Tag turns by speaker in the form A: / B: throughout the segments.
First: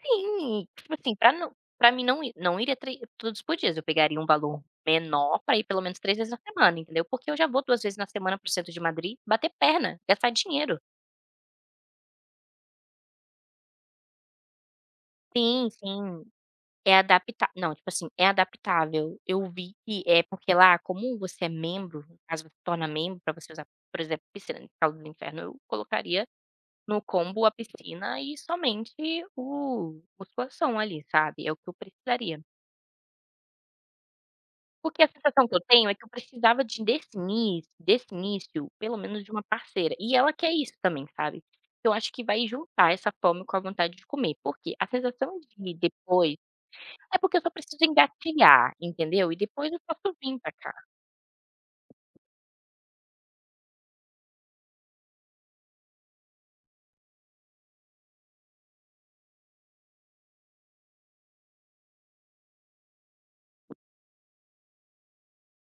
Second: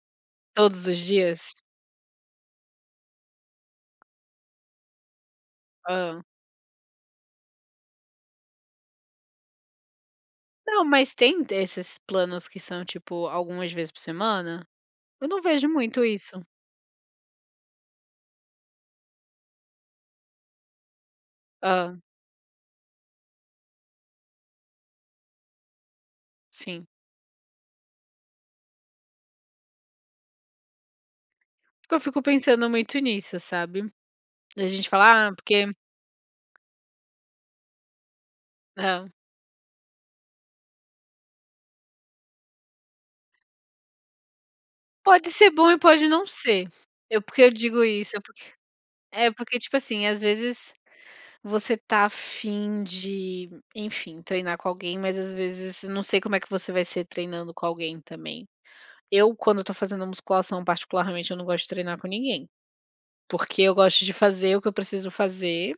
A: Sim,
B: Todos
A: tipo
B: os
A: assim, para
B: dias?
A: não para mim não ir não iria trê tudo isso por dias, eu
B: a
A: pegaria um valor menor para ir pelo menos 3
B: Hã.
A: vezes na semana, entendeu, porque eu já vou 2 vezes na semana para o centro de Madrid bater perna, gastar dinheiro.
B: Não, mas tem desses planos que são, tipo, algumas vezes por semana? Eu não vejo
A: Sim,
B: muito
A: sim,
B: isso.
A: é adaptá Não, tipo assim, é adaptável, eu vi que é porque lá, como você é
B: Hã.
A: membro, caso você se torna membro para você usar, por exemplo, piscina, [unintelligible] eu colocaria
B: Sim.
A: no combo a piscina e somente o musculação ali, sabe, é o que eu
B: Porque eu fico
A: precisaria.
B: pensando muito nisso, sabe? A gente
A: Porque a
B: fala: "Ah,
A: sensação que eu
B: porque"
A: tenho é que eu precisava de desse início desse início, pelo
B: É.
A: menos de uma parceira e ela quer isso também, sabe? Eu acho que vai juntar essa fome com a vontade de comer. Por quê? A
B: Pode
A: sensação
B: ser bom
A: de
B: e pode não
A: depois
B: ser.
A: É
B: Eu por
A: porque eu
B: que
A: só
B: eu digo
A: preciso
B: isso? É porque
A: engatilhar,
B: é
A: entendeu, e
B: porque,
A: depois
B: tipo
A: eu
B: assim,
A: posso
B: às
A: vim para
B: vezes,
A: cá.
B: você tá a fim de, enfim, treinar com alguém, mas às vezes não sei como é que você vai ser treinando com alguém também. Eu, quando eu tô fazendo musculação, particularmente, eu não gosto de treinar com ninguém. Porque eu gosto de fazer o que eu preciso fazer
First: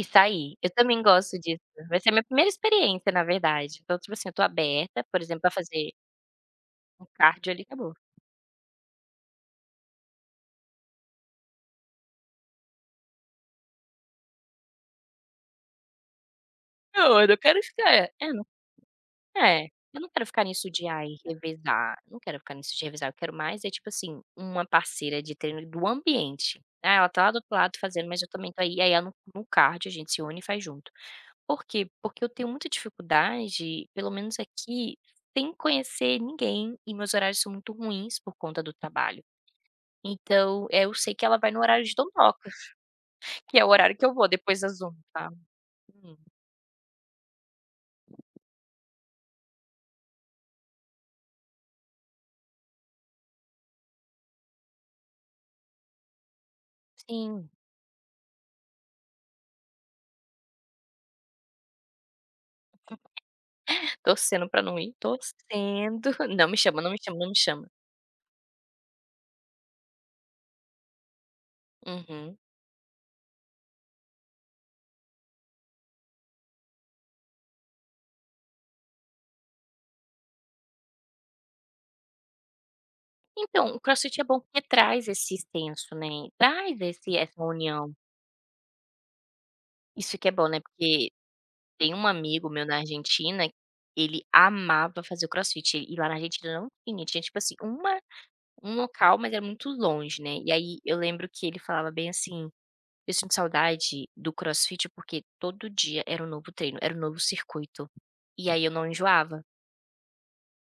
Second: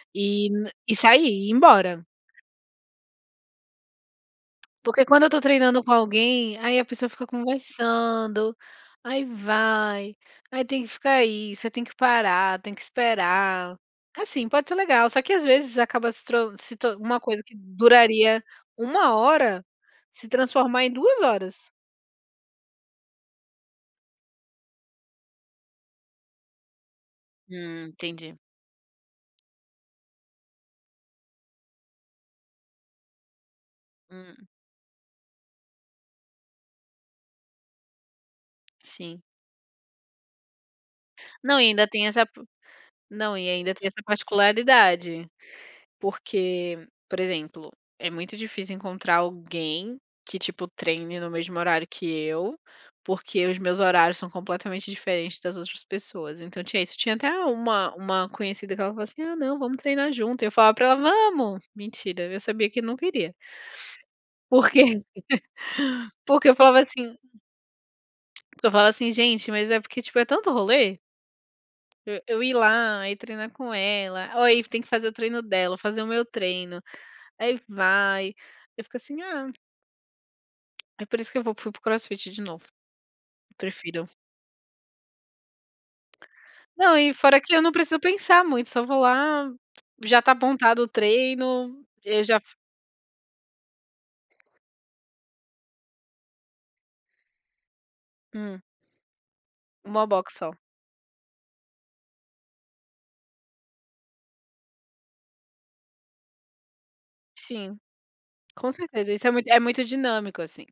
A: E
B: e
A: sair,
B: n
A: eu
B: e
A: também
B: sair,
A: gosto
B: e ir
A: disso, vai
B: embora.
A: ser a minha primeira experiência na verdade, então tipo assim eu estou aberta,
B: Porque
A: por
B: quando eu tô
A: exemplo, para
B: treinando
A: fazer
B: com alguém, aí a
A: um
B: pessoa fica
A: cardio ali e acabou.
B: conversando, aí vai, aí tem que ficar aí, você tem que parar, tem que esperar. Assim, pode ser legal, só que às vezes acaba se tro se to uma
A: Não, eu
B: coisa que
A: quero [unintelligible] É, eu
B: duraria
A: não
B: 1
A: É,
B: hora
A: eu não quero
B: se
A: ficar nisso
B: transformar
A: de
B: em
A: "Ai,
B: 2 horas.
A: revezar", eu não quero ficar nisso de revezar, eu quero mais é, tipo assim, uma parceira de treino de do ambiente. "É, ela tá lá do outro lado
B: Hum.
A: fazendo, mas eu
B: Entendi.
A: também tô aí" e aí ela no no cardio a gente se une e faz junto. Por quê? Porque eu tenho muita dificuldade, pelo menos
B: Hum.
A: aqui, sem conhecer ninguém e meus horários são muito ruins por conta do trabalho.
B: Sim.
A: Então, eh, eu sei que ela vai no
B: Não e
A: horário
B: ainda
A: de
B: tem essa p
A: dondocas,
B: Não e
A: que é o
B: ainda tem
A: horário
B: essa
A: que eu vou depois das 1h,
B: particularidade.
A: tá? Hum.
B: Porque, por exemplo, é muito difícil encontrar alguém que, tipo, treine no mesmo horário que eu, porque os meus horários são completamente diferentes das outras pessoas, então, tinha isso, tinha até
A: Sim.
B: uma uma conhecida que ela falou assim: "Ah, não, vamos treinar junto" e eu falava pra ela: "Vamos." Mentira, viu, eu sabia que nunca iria.
A: Torcendo pra
B: Por
A: não
B: quê?
A: ir. Torcendo, não
B: Porque eu
A: me
B: falava
A: chama, não me
B: assim
A: chama, não me chama.
B: Porque eu falava assim: "Gente, mas é porque, tipo, é tanto rolê" Eh,
A: Uhum.
B: eu ir lá, ir treinar com ela, ó, e tem que fazer o treino dela, fazer o meu treino, aí vai. Aí eu fico assim: "Ah." É por isso que eu vou fui para o Crossfit de novo. Eu
A: Então, o
B: prefiro.
A: Crossfit é bom porque traz esse extenso, né, traz
B: Não e
A: esse
B: fora
A: essa
B: que eu não
A: união.
B: preciso pensar muito, só vou lá,
A: Isso
B: já
A: que é
B: tá
A: bom, né,
B: montado o
A: porque
B: treino,
A: tem um
B: eu já
A: amigo
B: f
A: meu na Argentina, ele amava fazer o Crossfit e lá na Argentina não tinha, tinha, tipo assim, uma
B: Hum.
A: um local, mas é muito
B: 1
A: longe,
B: box
A: né, e
B: só.
A: aí eu lembro que ele falava bem assim: "Eu sinto saudade do Crossfit, porque todo dia era um novo treino, era um novo
B: Sim,
A: circuito, e aí
B: com
A: eu não
B: certeza. Isso é
A: enjoava."
B: muito é muito dinâmico, assim.